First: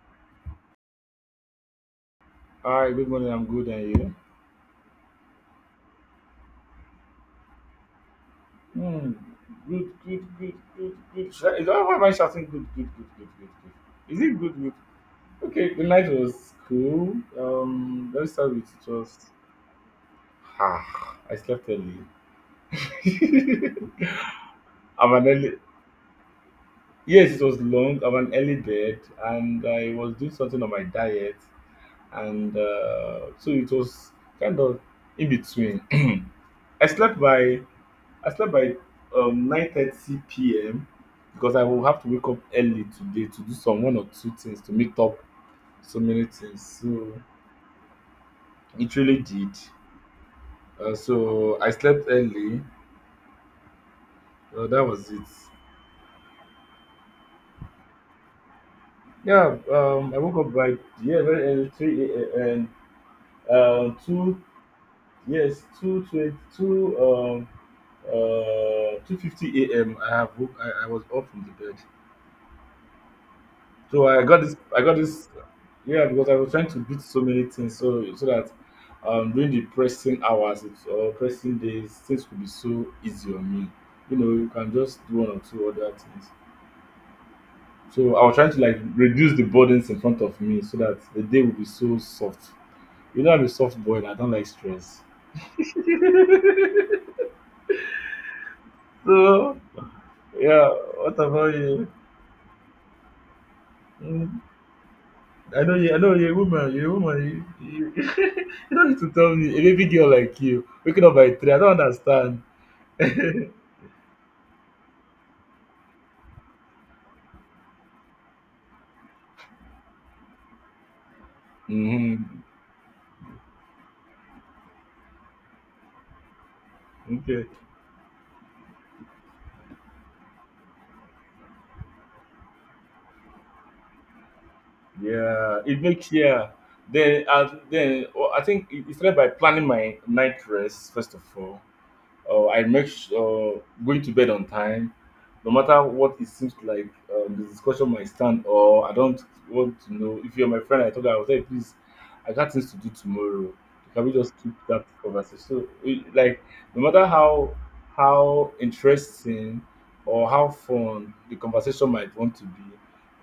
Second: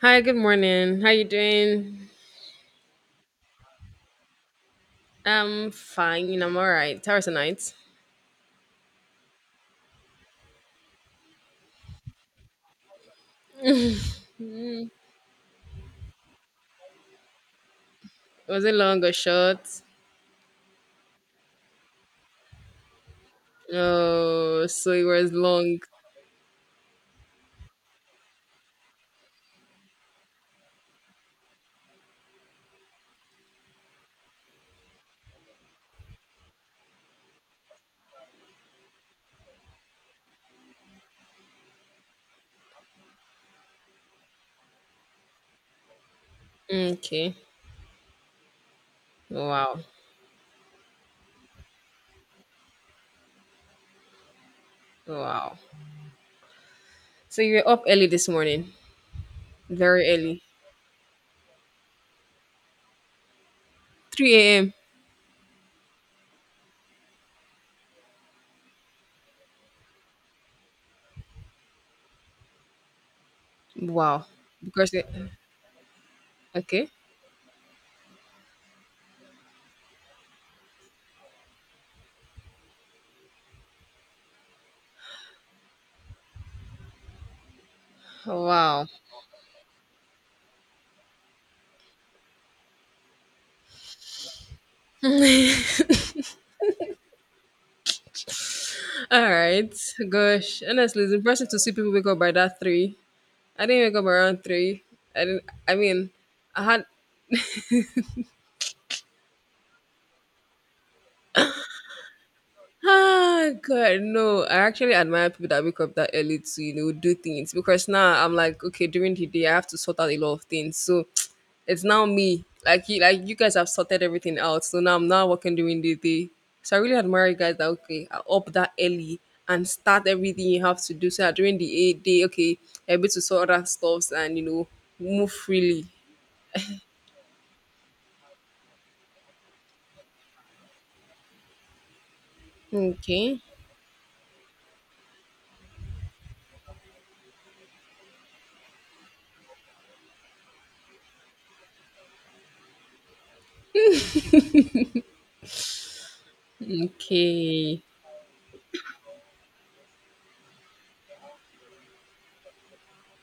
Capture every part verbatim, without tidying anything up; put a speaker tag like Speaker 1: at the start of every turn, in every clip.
Speaker 1: Hi, good morning. How you doing?
Speaker 2: Hi, good morning. I'm good, and you?
Speaker 1: I'm fine. I'm all right. How was the night?
Speaker 2: Hmm. Good, good, good, good, good. Should I- Is that why am I shouting? Good, good, good, good, good, good. Is it good, good? Okay, the night was cool. Um, let's start
Speaker 1: Was
Speaker 2: with
Speaker 1: it
Speaker 2: it
Speaker 1: long or
Speaker 2: was.
Speaker 1: short?
Speaker 2: Ah, I slept early.
Speaker 1: Oh, so it
Speaker 2: I'm an
Speaker 1: was
Speaker 2: early.
Speaker 1: long.
Speaker 2: Yes, it was long. I'm an early bed, and I was doing something on my diet, and uh, so it was kind of in between. I slept by I slept by um, nine thirty p m because I will have to wake up early today to do some one or two things to meet up so many things. So
Speaker 1: Okay.
Speaker 2: it really did.
Speaker 1: Wow.
Speaker 2: Uh, so I slept early. Uh, that was it.
Speaker 1: Wow. So you were up early this morning.
Speaker 2: Yeah,
Speaker 1: Very
Speaker 2: um, I
Speaker 1: early.
Speaker 2: woke up by yeah, very early, three a m and um, two,
Speaker 1: three a m.
Speaker 2: yes, two twenty two, um uh two fifty a m. I have woke, I, I was up from the bed. So I
Speaker 1: Wow.
Speaker 2: got this. I
Speaker 1: Because
Speaker 2: got
Speaker 1: it,
Speaker 2: this. Yeah, because I was trying to
Speaker 1: okay.
Speaker 2: beat so many things, so so that um, during the pressing hours it's- or pressing days, things could be so easy on me. You know, you can just do one or two other things. So I was trying to like
Speaker 1: Wow.
Speaker 2: reduce the burdens in front of me, so that the day would be so soft. You know, I'm a soft boy, and I don't like stress.
Speaker 1: All
Speaker 2: So
Speaker 1: right. Gosh.
Speaker 2: yeah,
Speaker 1: Honestly, it's
Speaker 2: what
Speaker 1: impressive
Speaker 2: about
Speaker 1: to see
Speaker 2: you?
Speaker 1: people wake up by that three. I didn't wake up
Speaker 2: Mm.
Speaker 1: around three. I didn't.
Speaker 2: I
Speaker 1: I
Speaker 2: know you. I
Speaker 1: mean,
Speaker 2: know you're a
Speaker 1: I
Speaker 2: woman.
Speaker 1: had
Speaker 2: You're a woman. You, you, you don't need to tell me. A baby girl like you waking up by three. I don't understand.
Speaker 1: Ah, God, no. I actually admire people that wake up that early to, you know, do things because now I'm like, okay, during the day I have to sort out a lot of things. So it's now
Speaker 2: Mm-hmm.
Speaker 1: me. Like you, like you guys have sorted everything out. So now I'm not working during the day. So I really admire you
Speaker 2: Okay.
Speaker 1: guys that okay, are up that early and start everything you have to do. So that during the eight day, okay, you're able to sort out stuffs and, you know, move
Speaker 2: Yeah. It
Speaker 1: freely.
Speaker 2: makes, yeah. Then uh, then, well, I think it it started by planning my night dress first of all. Uh, I make s-
Speaker 1: Okay.
Speaker 2: uh, Going to bed on time, no matter what, it seems like um, the discussion might stand, or I don't want to know. If you're my friend, I told her, I will say, please, I got things to do tomorrow. Can we just keep that conversation? So, it, like, no matter how
Speaker 1: Okay.
Speaker 2: how interesting or how fun the conversation might want to be,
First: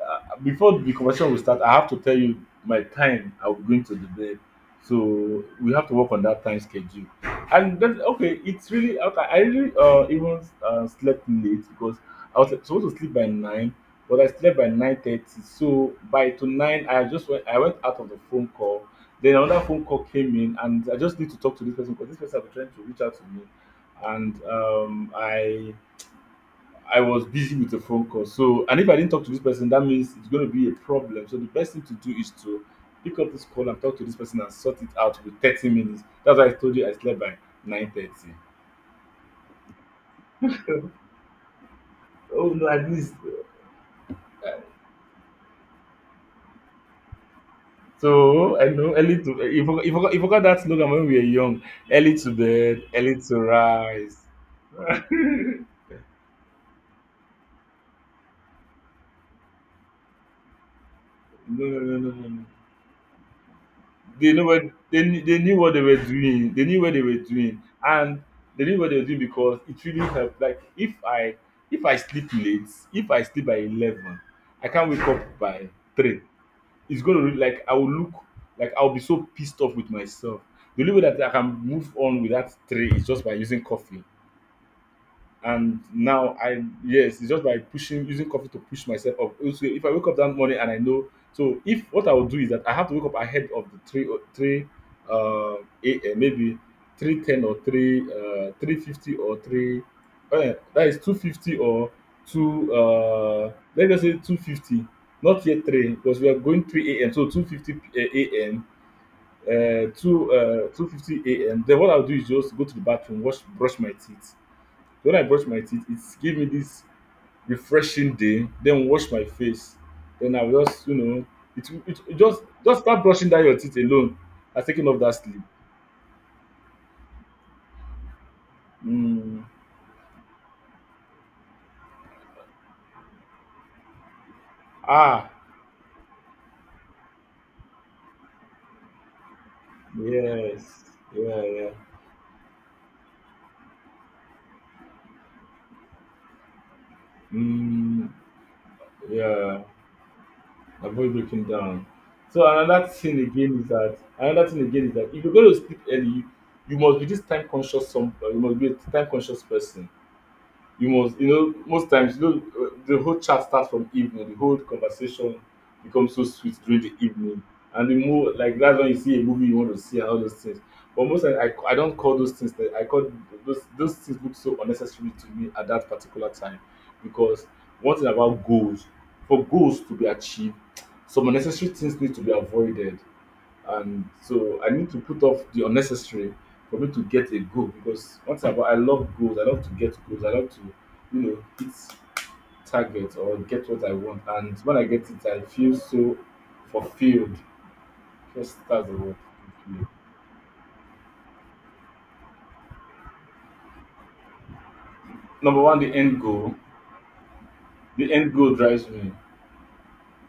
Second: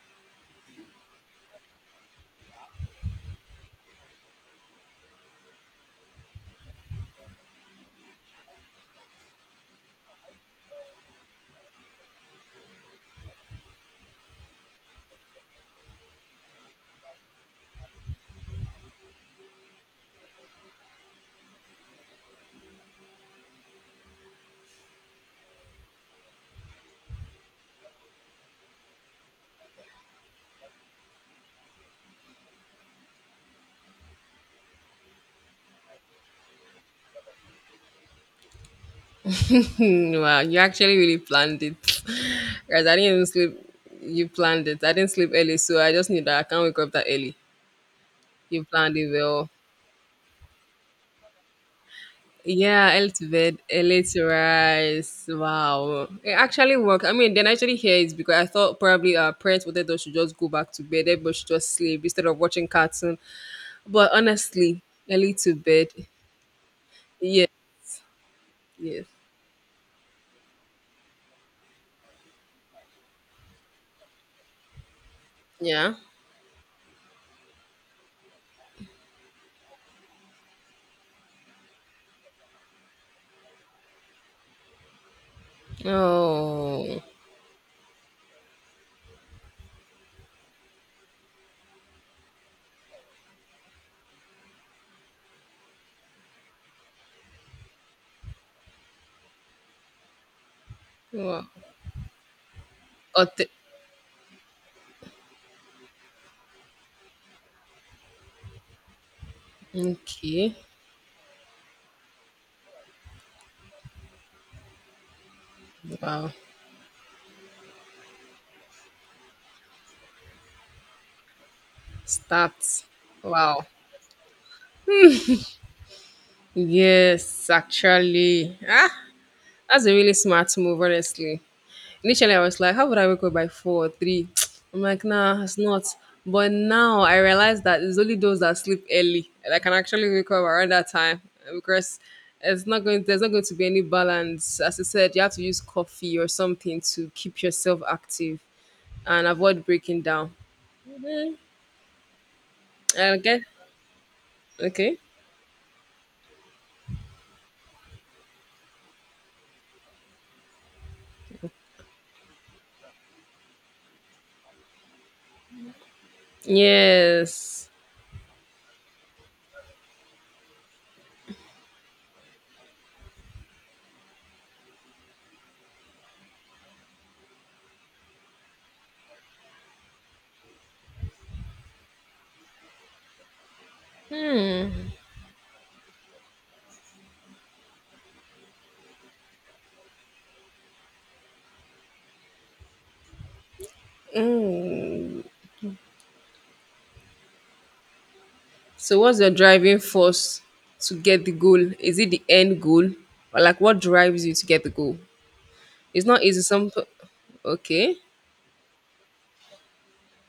Speaker 2: uh, before the conversation will start, I have to tell you my time I'm going to the bed. So we have to work on that time schedule, and then, okay, it's really okay. I really uh even uh, slept late because I was supposed to sleep by nine, but I slept by nine thirty. So by to nine, I just went. I went Out of the phone call. Then another phone call came in, and I just need to talk to this person because this person was trying to reach out to me, and um I I was busy with a phone call. So, and if I didn't talk to this person, that means it's going to be a problem. So, the best thing to do is to pick up this call and talk to this person and sort it out with thirty minutes. That's why I told you I slept by nine thirty.
Speaker 1: Hmm, wow, you actually really planned it.
Speaker 2: Oh, no,
Speaker 1: Guys,
Speaker 2: at
Speaker 1: I didn't
Speaker 2: least.
Speaker 1: even sleep. You planned it. I didn't sleep early, so I just knew that I can't wake up that early.
Speaker 2: So,
Speaker 1: You
Speaker 2: I know
Speaker 1: planned it
Speaker 2: early to,
Speaker 1: well.
Speaker 2: you forgot, you forgot, you forgot that slogan when we were young: early to bed,
Speaker 1: Yeah, early
Speaker 2: early
Speaker 1: to
Speaker 2: to
Speaker 1: bed, early
Speaker 2: rise.
Speaker 1: to rise.
Speaker 2: No,
Speaker 1: Wow. It actually worked. I mean, then I actually hear it's because I thought probably our parents wanted us to just go back to bed, everybody should
Speaker 2: no,
Speaker 1: just
Speaker 2: no,
Speaker 1: sleep
Speaker 2: no,
Speaker 1: instead
Speaker 2: no.
Speaker 1: of
Speaker 2: No.
Speaker 1: watching cartoon. But
Speaker 2: They know what
Speaker 1: honestly,
Speaker 2: they kn-
Speaker 1: early
Speaker 2: they
Speaker 1: to
Speaker 2: knew what they
Speaker 1: bed.
Speaker 2: were doing. They knew what they were
Speaker 1: Yeah,
Speaker 2: doing, and they knew what they were
Speaker 1: yes.
Speaker 2: doing because it really helped. Like if I if I sleep late, if I sleep by eleven, I can't wake up by
Speaker 1: Yeah.
Speaker 2: three. It's gonna really, like, I will look, like I'll be so pissed off with myself. The only way that I can move on with that three is just by using coffee. And now I
Speaker 1: Oh.
Speaker 2: yes, it's just by pushing, using coffee to push myself up. Also, if I wake up that morning and I know, so if what I will do is that I have to wake up ahead of the three o- three uh a.m, maybe three ten, or three uh three fifty, or three, uh, that is, two
Speaker 1: Wow.
Speaker 2: fifty or two
Speaker 1: Oth-
Speaker 2: uh let's just say two fifty, not yet three because we are going three a m, so two fifty a m, uh two
Speaker 1: okay.
Speaker 2: uh two fifty a m. Then what I'll do is just go to the bathroom, wash, brush my teeth. When I brush my teeth, it's
Speaker 1: Wow.
Speaker 2: give me this refreshing day. Then wash my face. Then I will just, you know, it, it, it just
Speaker 1: Start.
Speaker 2: just start brushing down your
Speaker 1: Wow.
Speaker 2: teeth alone, and taking off that sleep.
Speaker 1: Yes, actually. Ah,
Speaker 2: Mm.
Speaker 1: that's a really smart move, honestly. Initially, I was like, how would I wake up by four or three? I'm like,
Speaker 2: Ah,
Speaker 1: nah, it's not. But now I realize that it's only those that sleep early that can actually wake up
Speaker 2: yes,
Speaker 1: around that time,
Speaker 2: yeah,
Speaker 1: uh,
Speaker 2: yeah.
Speaker 1: because it's not going. There's not going to be any balance. As I said, you have to use coffee or something to keep yourself
Speaker 2: Mm,
Speaker 1: active and
Speaker 2: yeah,
Speaker 1: avoid breaking down.
Speaker 2: avoid breaking down. So, another thing
Speaker 1: Okay.
Speaker 2: again is that another thing again is
Speaker 1: Okay.
Speaker 2: that if you're going to sleep early, you, you must be this time conscious. Some uh, You must be a time conscious person. You must you know most times, you know uh, the whole chat starts from evening, the whole conversation becomes so sweet during the evening,
Speaker 1: Yes.
Speaker 2: and the more, like, that's when you see a movie you want to see and all those things. But most times, i, I don't call those things that I call those those things look so unnecessary to me at that particular time, because one thing about goals, for goals to be achieved, some unnecessary things need to be avoided. And so I need to put off the unnecessary for me to get a goal, because once thing about, I love goals, I love to get goals, I love to, you know, hit target or get what I want. And when I get it, I feel so fulfilled. Just that's the
Speaker 1: So
Speaker 2: word.
Speaker 1: what's your driving
Speaker 2: Fulfilled.
Speaker 1: force to get the goal? Is it the end goal? Or like what drives you to get the goal?
Speaker 2: Number one, the
Speaker 1: It's
Speaker 2: end
Speaker 1: not easy.
Speaker 2: goal.
Speaker 1: Some okay.
Speaker 2: The end goal drives me.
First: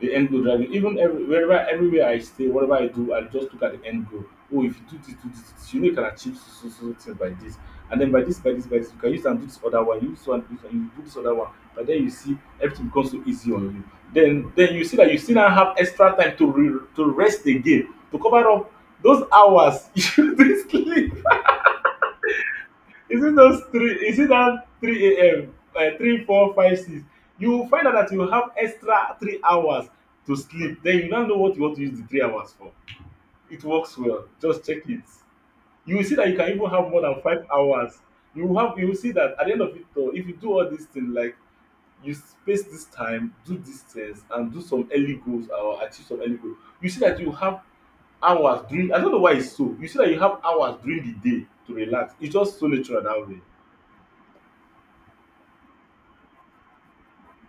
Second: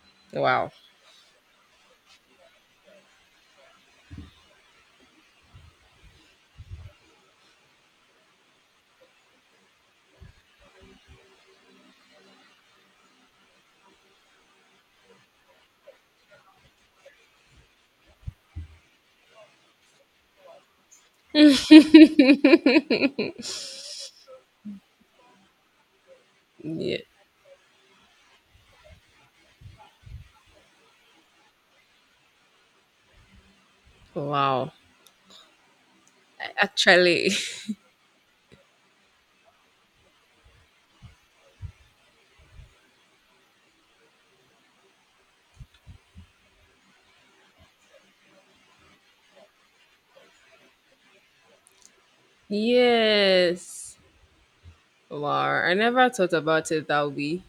Speaker 2: The end goal
Speaker 1: Wow.
Speaker 2: driving Even, every, wherever, everywhere I stay, whatever I do, I just look at the end goal. Oh, if you do this, do this, do this, you know, you can achieve so so so things by this. And then by this, by this, by this, you can use and do this other one, you use one, do this one, you do this other one. But then you see everything becomes so easy on you. Then then you see that you still now have extra time to re to rest again, to cover up those hours you dey sleep. Is it those three, is it that three a m, uh, three, four, five,
Speaker 1: Yeah.
Speaker 2: six? You will find out that you have extra three hours to sleep, then you now know what you want to use the three hours for. It works well, just
Speaker 1: Wow.
Speaker 2: check it. You will see that you can
Speaker 1: A-
Speaker 2: even have more than
Speaker 1: Actually,
Speaker 2: five hours. You will have, you will see that at the end of it, though, if you do all these things, like, you space this time, do these things, and do some early goals, or achieve some early goals, you see that you have hours during, I don't know why it's so, you see that you have hours during the day to relax. It's just so natural that way.
Speaker 1: yes. Wow. I never thought about it that way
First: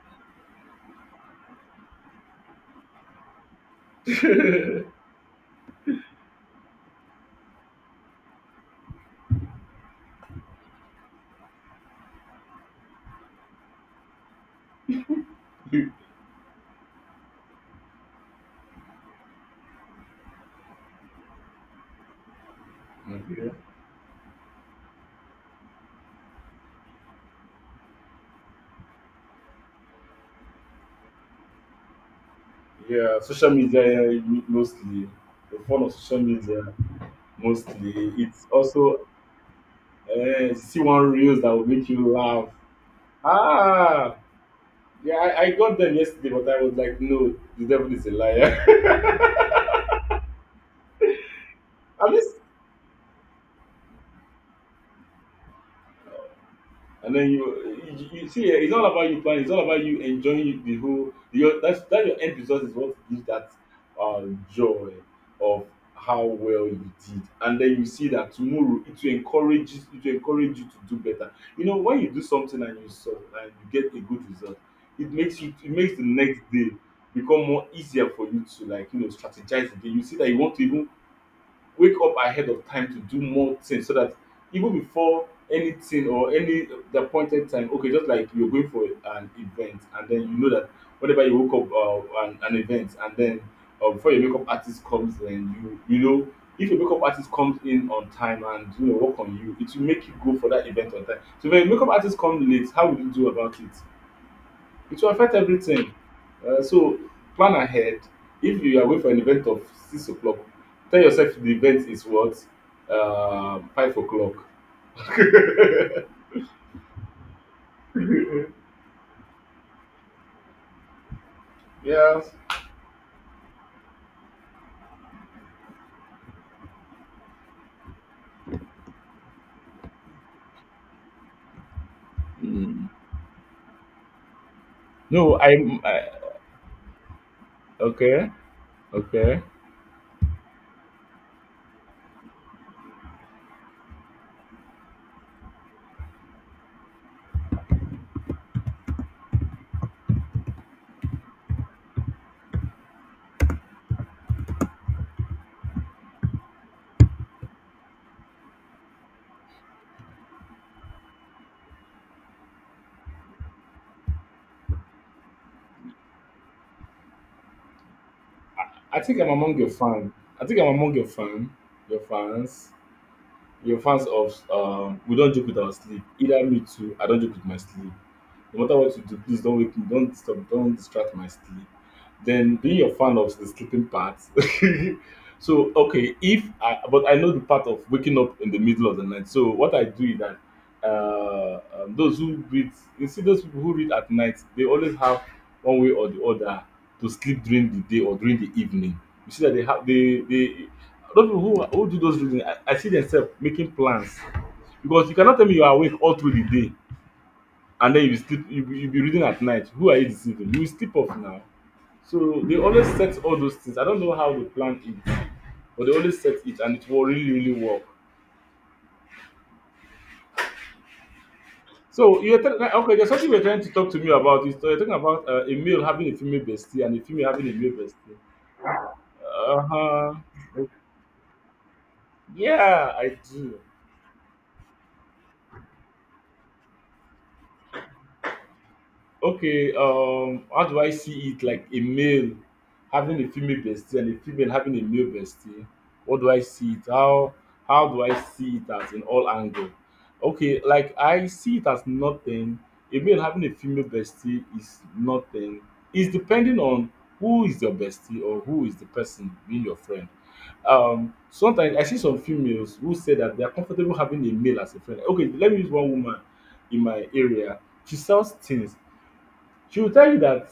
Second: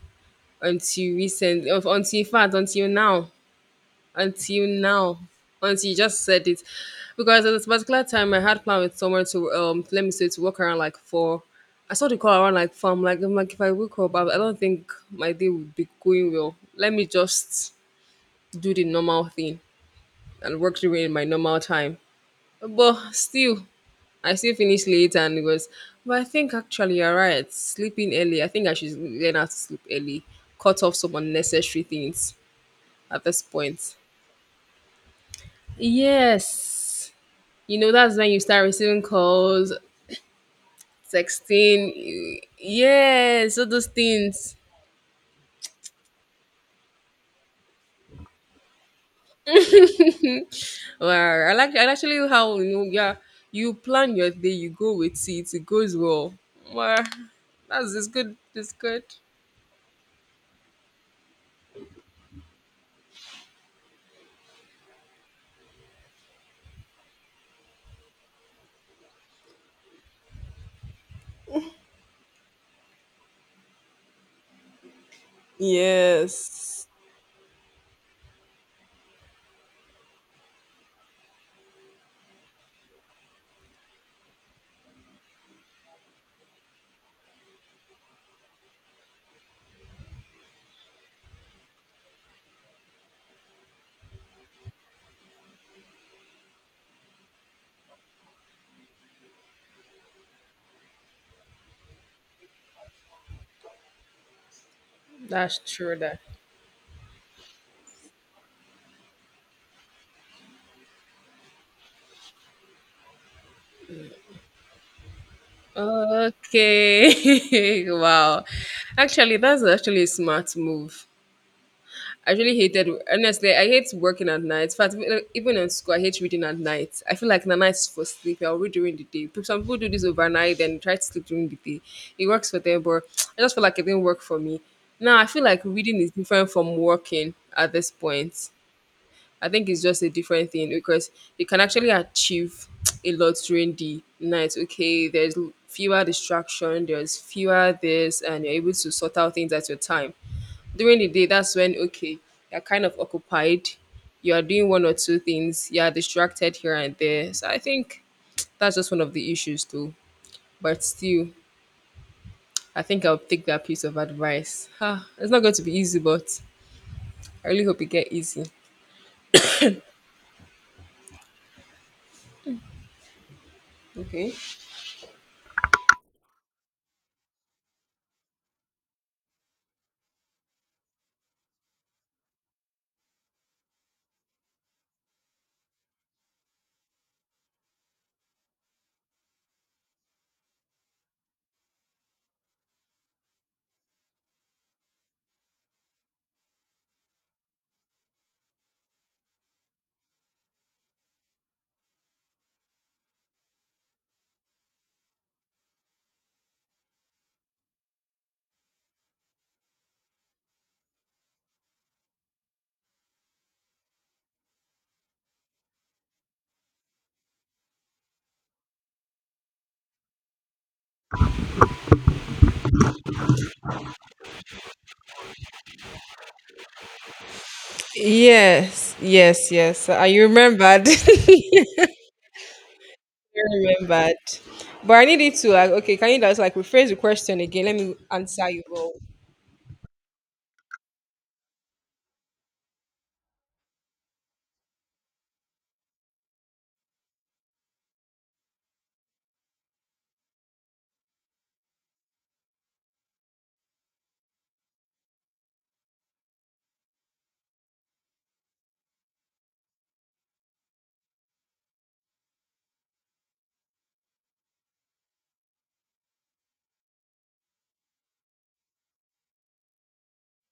Speaker 1: until recent, of- until, in fact, until now. until
Speaker 2: Okay.
Speaker 1: now until you just said it, because at this particular time I had planned with someone to, um let me say, to walk around like four. I saw the call around like four. I'm like, I'm like if I wake up I, I don't think my day would be going well. Let me just do the normal thing and work during my normal time. But still, I still finished late, and it was. But I think actually you're right, sleeping early. I think I should learn how to sleep early, cut off some unnecessary things
Speaker 2: Yeah,
Speaker 1: at this
Speaker 2: social
Speaker 1: point.
Speaker 2: media, yeah, mostly. The fun of social media,
Speaker 1: Yes, you know
Speaker 2: mostly.
Speaker 1: that's when you
Speaker 2: It's
Speaker 1: start receiving
Speaker 2: also,
Speaker 1: calls,
Speaker 2: uh, see one reels that will
Speaker 1: texting,
Speaker 2: make you
Speaker 1: y-
Speaker 2: laugh.
Speaker 1: yes, all those
Speaker 2: Ah,
Speaker 1: things.
Speaker 2: yeah, I, I got them yesterday, but I was like, no, the devil is a liar.
Speaker 1: Wow. I like i like
Speaker 2: At
Speaker 1: actually
Speaker 2: least,
Speaker 1: how, you know yeah, you plan your day, you go with it, it goes well. Wow.
Speaker 2: and then you,
Speaker 1: that's it's
Speaker 2: you, you
Speaker 1: good
Speaker 2: see, eh,
Speaker 1: it's
Speaker 2: it's all
Speaker 1: good
Speaker 2: about you planning, it's all about you enjoying the whole, your, that's that your end result is what gives that uh, joy of how well you did. And then you see that tomorrow it will encourage you, it will encourage you to do better. You know, when you do something, and you, so, and you get a good result, it makes you, it makes the next day
Speaker 1: Yes.
Speaker 2: become more easier for you to, like, you know, strategize again. You see that you want to even wake up ahead of time to do more things, so that even before anything or any the appointed time, okay, just like you're going for an event, and then you know that whenever you woke up, uh, an, an event, and then, uh, before your makeup artist comes in, you you know, if your makeup artist comes in on time and, you know, work on you, it will make you go for that event on time. So when your makeup artist comes late, how will you do about it? It will affect
Speaker 1: That's
Speaker 2: everything.
Speaker 1: true, that.
Speaker 2: Uh, so plan ahead. If you are away for an event of six o'clock, tell yourself the event is what, um, five o'clock.
Speaker 1: Okay. Wow. Actually, that's actually a smart move.
Speaker 2: Yes.
Speaker 1: I really hated, honestly, I hate working at night. In fact, even even in school, I hate reading at night. I feel like the night is for sleep. I'll read during the day. But some people do this overnight and try to sleep during the day. It works for them,
Speaker 2: Mm.
Speaker 1: but I just feel like it didn't work for me. Now, I
Speaker 2: No,
Speaker 1: feel like
Speaker 2: I'm
Speaker 1: reading
Speaker 2: I,
Speaker 1: is different from working at this
Speaker 2: Okay.
Speaker 1: point.
Speaker 2: Okay.
Speaker 1: I think it's just a different thing because you can actually achieve a lot during the night. Okay, there's fewer distraction, there's fewer this, and you're able to sort out things at your time during the day. That's when okay, you're kind of occupied, you are doing one or two things, you're distracted here and there. So I think that's just one of the issues too. But still, I think I'll take that piece of advice, huh. It's not going to be easy, but I really hope it get easy.
Speaker 2: I think I'm among your fan. I think I'm among your fan, your fans, Your fans
Speaker 1: Okay.
Speaker 2: of um, we don't joke with our sleep. Either me too. I don't joke with my sleep. No matter what you do, please don't wake me, don't stop, don't distract my sleep. Then being a fan of the sleeping part. so okay, if I but I know the part of waking up in the middle of the night. So what I do is that uh, um, those who read, you see those people who read at night, they always have one way or the other to sleep during the day or during the evening. You see that they have they they those people who who do those reading, I, I see themselves making plans, because you cannot tell me you are awake all through the day and then you be sleep you you be reading at night. Who are you deceiving? You will sleep off now. So they always set all those things. I don't know how they plan it, but they always set it and it will really really work. So you're tell- like, okay, there's something you're trying to talk to me about is you're talking about uh, a male having a female bestie and a female having a male bestie.
Speaker 1: Yes, yes, yes. I
Speaker 2: Uh-huh. Okay.
Speaker 1: remembered. I
Speaker 2: Yeah, I do.
Speaker 1: remembered. But I need it to like okay, can you just like rephrase the question again? Let me answer you all.
Speaker 2: Okay, um, how do I see it? Like a male having a female bestie and a female having a male bestie. What do I see it? How how do I see it, as in all angle? Okay, like I see it as nothing. A male having a female bestie is nothing. It's depending on who is your bestie or who is the person being your friend. Um, sometimes I see some females who say that they are comfortable having a male as a friend. Okay, let me use one woman in my area. She sells things. She will tell you that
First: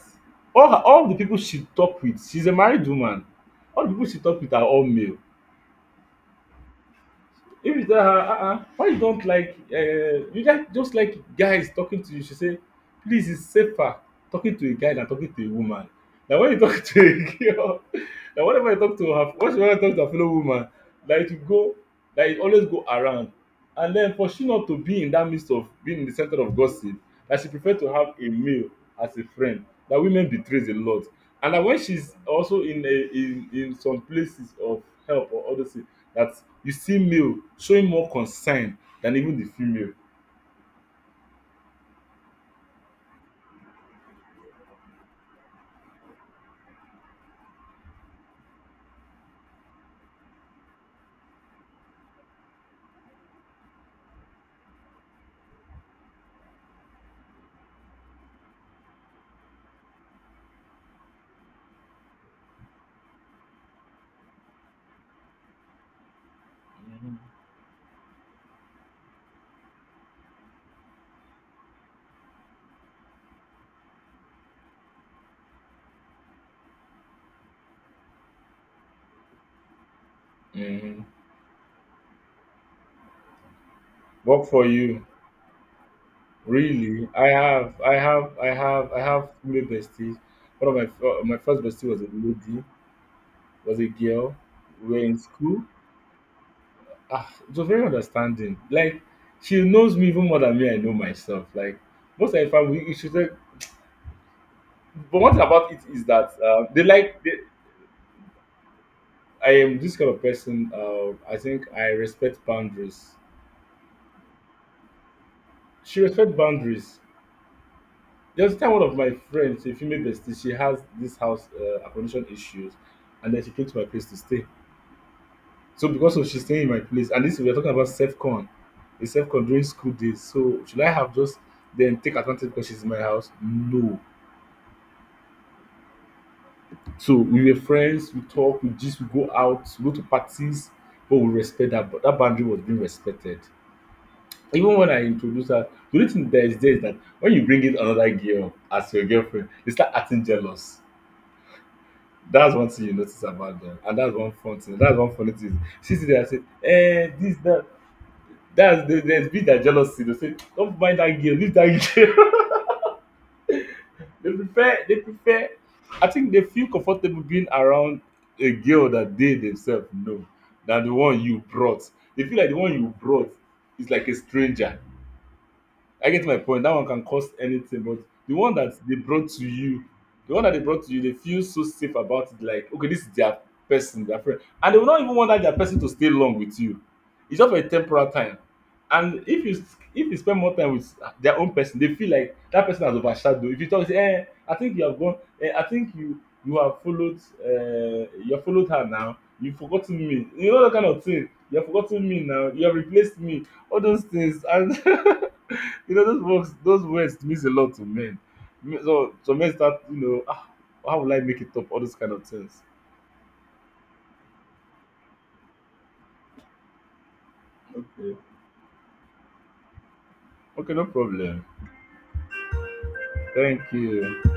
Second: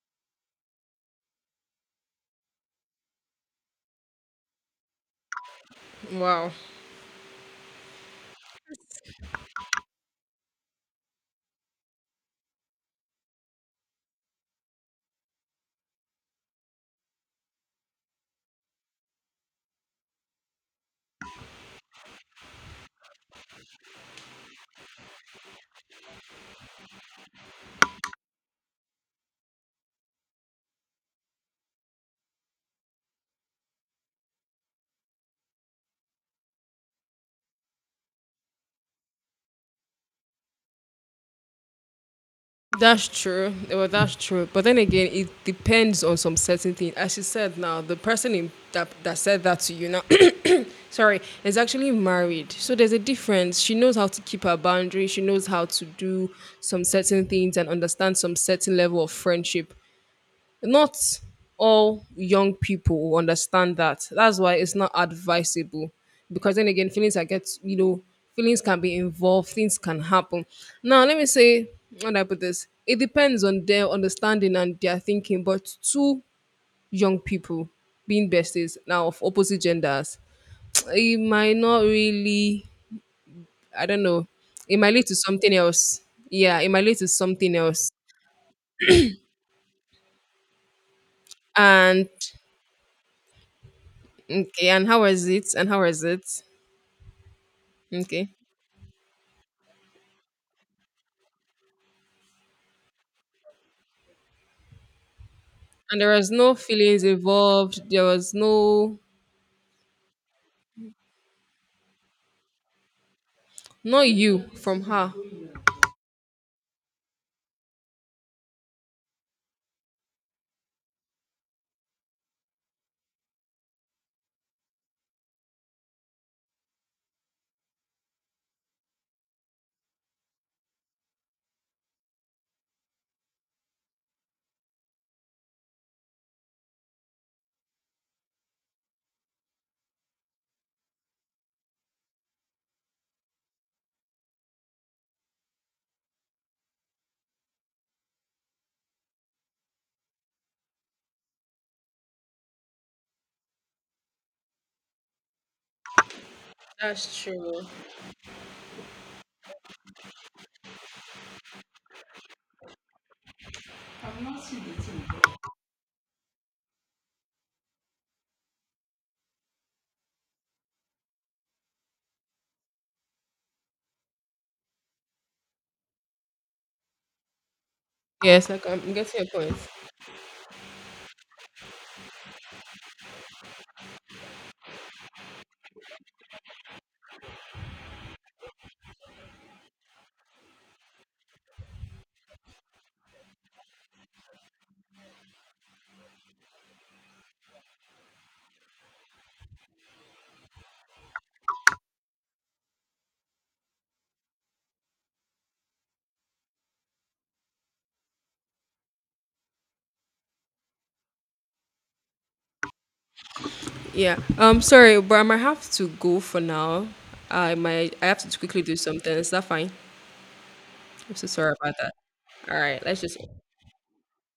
Speaker 2: all her all the people she talk with, she's a married woman, all the people she talk with are all male.
Speaker 1: Wow.
Speaker 2: If you tell her, uh uh why you don't like, uh, you just, just like guys talking to you, she say, please, it's safer talking to a guy than talking to a woman. Now, when you talk to a girl, now, whenever you talk to her, once you want to talk to a fellow woman, like to go, like it always go around. And then for she not to be in that midst of being in the center of gossip, that she prefer to have a male as a friend, that women betrays a lot. And that when she's also in a, in, in some places of help or others, that you see male showing more concern than even the female.
Speaker 1: That's true. Eh, well, that's true. But then again, it depends on some certain thing. As you said now, the person in, that that said that to you now, sorry, is actually married. So there's a difference. She knows how to keep her boundary. She knows how to do some certain things and understand some certain level of friendship, not all young people will understand that. That's why it's not advisable. Because then again, feelings are get, you know, feelings can be involved, things can happen. Now let me say, how do I put this? It depends on their understanding and their thinking, but two young people being besties now of opposite genders,
Speaker 2: Mhm.
Speaker 1: it might not really, I don't know.
Speaker 2: Work for
Speaker 1: It might
Speaker 2: you.
Speaker 1: lead to something else. Yeah, it might lead to
Speaker 2: Really? I
Speaker 1: something
Speaker 2: have,
Speaker 1: else.
Speaker 2: I have, I have, I have female besties. One of my uh, my first bestie was
Speaker 1: And
Speaker 2: a lady, was a girl.
Speaker 1: okay, and
Speaker 2: We were
Speaker 1: how
Speaker 2: in
Speaker 1: was it?
Speaker 2: school.
Speaker 1: And how was it?
Speaker 2: Ah, it was very
Speaker 1: Okay,
Speaker 2: understanding. Like, she knows me even more than me. I know myself. Like, most of the time, we should. But one thing about it
Speaker 1: and
Speaker 2: is
Speaker 1: there was
Speaker 2: that
Speaker 1: no
Speaker 2: uh, they
Speaker 1: feelings
Speaker 2: like. They,
Speaker 1: involved. There was no,
Speaker 2: I am this kind of person. Uh, I think I respect boundaries.
Speaker 1: no you from her.
Speaker 2: She respects boundaries. There's a time one of my friends, a female bestie, she has this house uh, accommodation issues, and then she came to my place to stay. So because of she's staying in my place, and this we're talking about self-con, a self-con during school days. So should I have just then take advantage because she's in my house? No. So we were friends, we talk, we just we go out, we go to parties, but we respect that. But that boundary was being respected. Even when I introduce her, the only thing that is there is that when you bring in another girl as your girlfriend, they start acting jealous. That's one thing you notice about them, and that's one fun thing. That's one funny thing. She sit there and say, eh,
Speaker 1: That's
Speaker 2: this,
Speaker 1: true.
Speaker 2: that. That's there, there's bit that jealousy. They say, don't mind that girl, leave that girl. they prefer, they prefer. I think they feel comfortable being around a girl that they themselves know than the one you brought. They feel like the one you brought is like a stranger. I get my point. That one can cost anything, but the
Speaker 1: Yes,
Speaker 2: one
Speaker 1: like
Speaker 2: that
Speaker 1: I'm
Speaker 2: they
Speaker 1: getting your
Speaker 2: brought to
Speaker 1: point.
Speaker 2: you, the one that they brought to you, they feel so safe about it. Like, okay, this is their person, their friend, and they will not even want that their person to stay long with you. It's just for a temporal time. And if you if you spend more time with their own person, they feel like that person has overshadowed. If you talk, say, eh, I think you have gone. Eh, I think you you have followed. Uh, you have followed her now. You've forgotten me. You know that kind of thing. You have forgotten me now. You have replaced me. All those things and. You know, those words, those words means a lot to men. Me- So, so men start, you know, ah, how will I make it up? All those kind of things.
Speaker 1: Yeah. Um, sorry, but I might have to go for now. I might I
Speaker 2: Okay.
Speaker 1: have to quickly do something. Is that fine?
Speaker 2: Okay, no
Speaker 1: I'm so
Speaker 2: problem.
Speaker 1: sorry about that. All right, let's just. Okay.
Speaker 2: Thank you.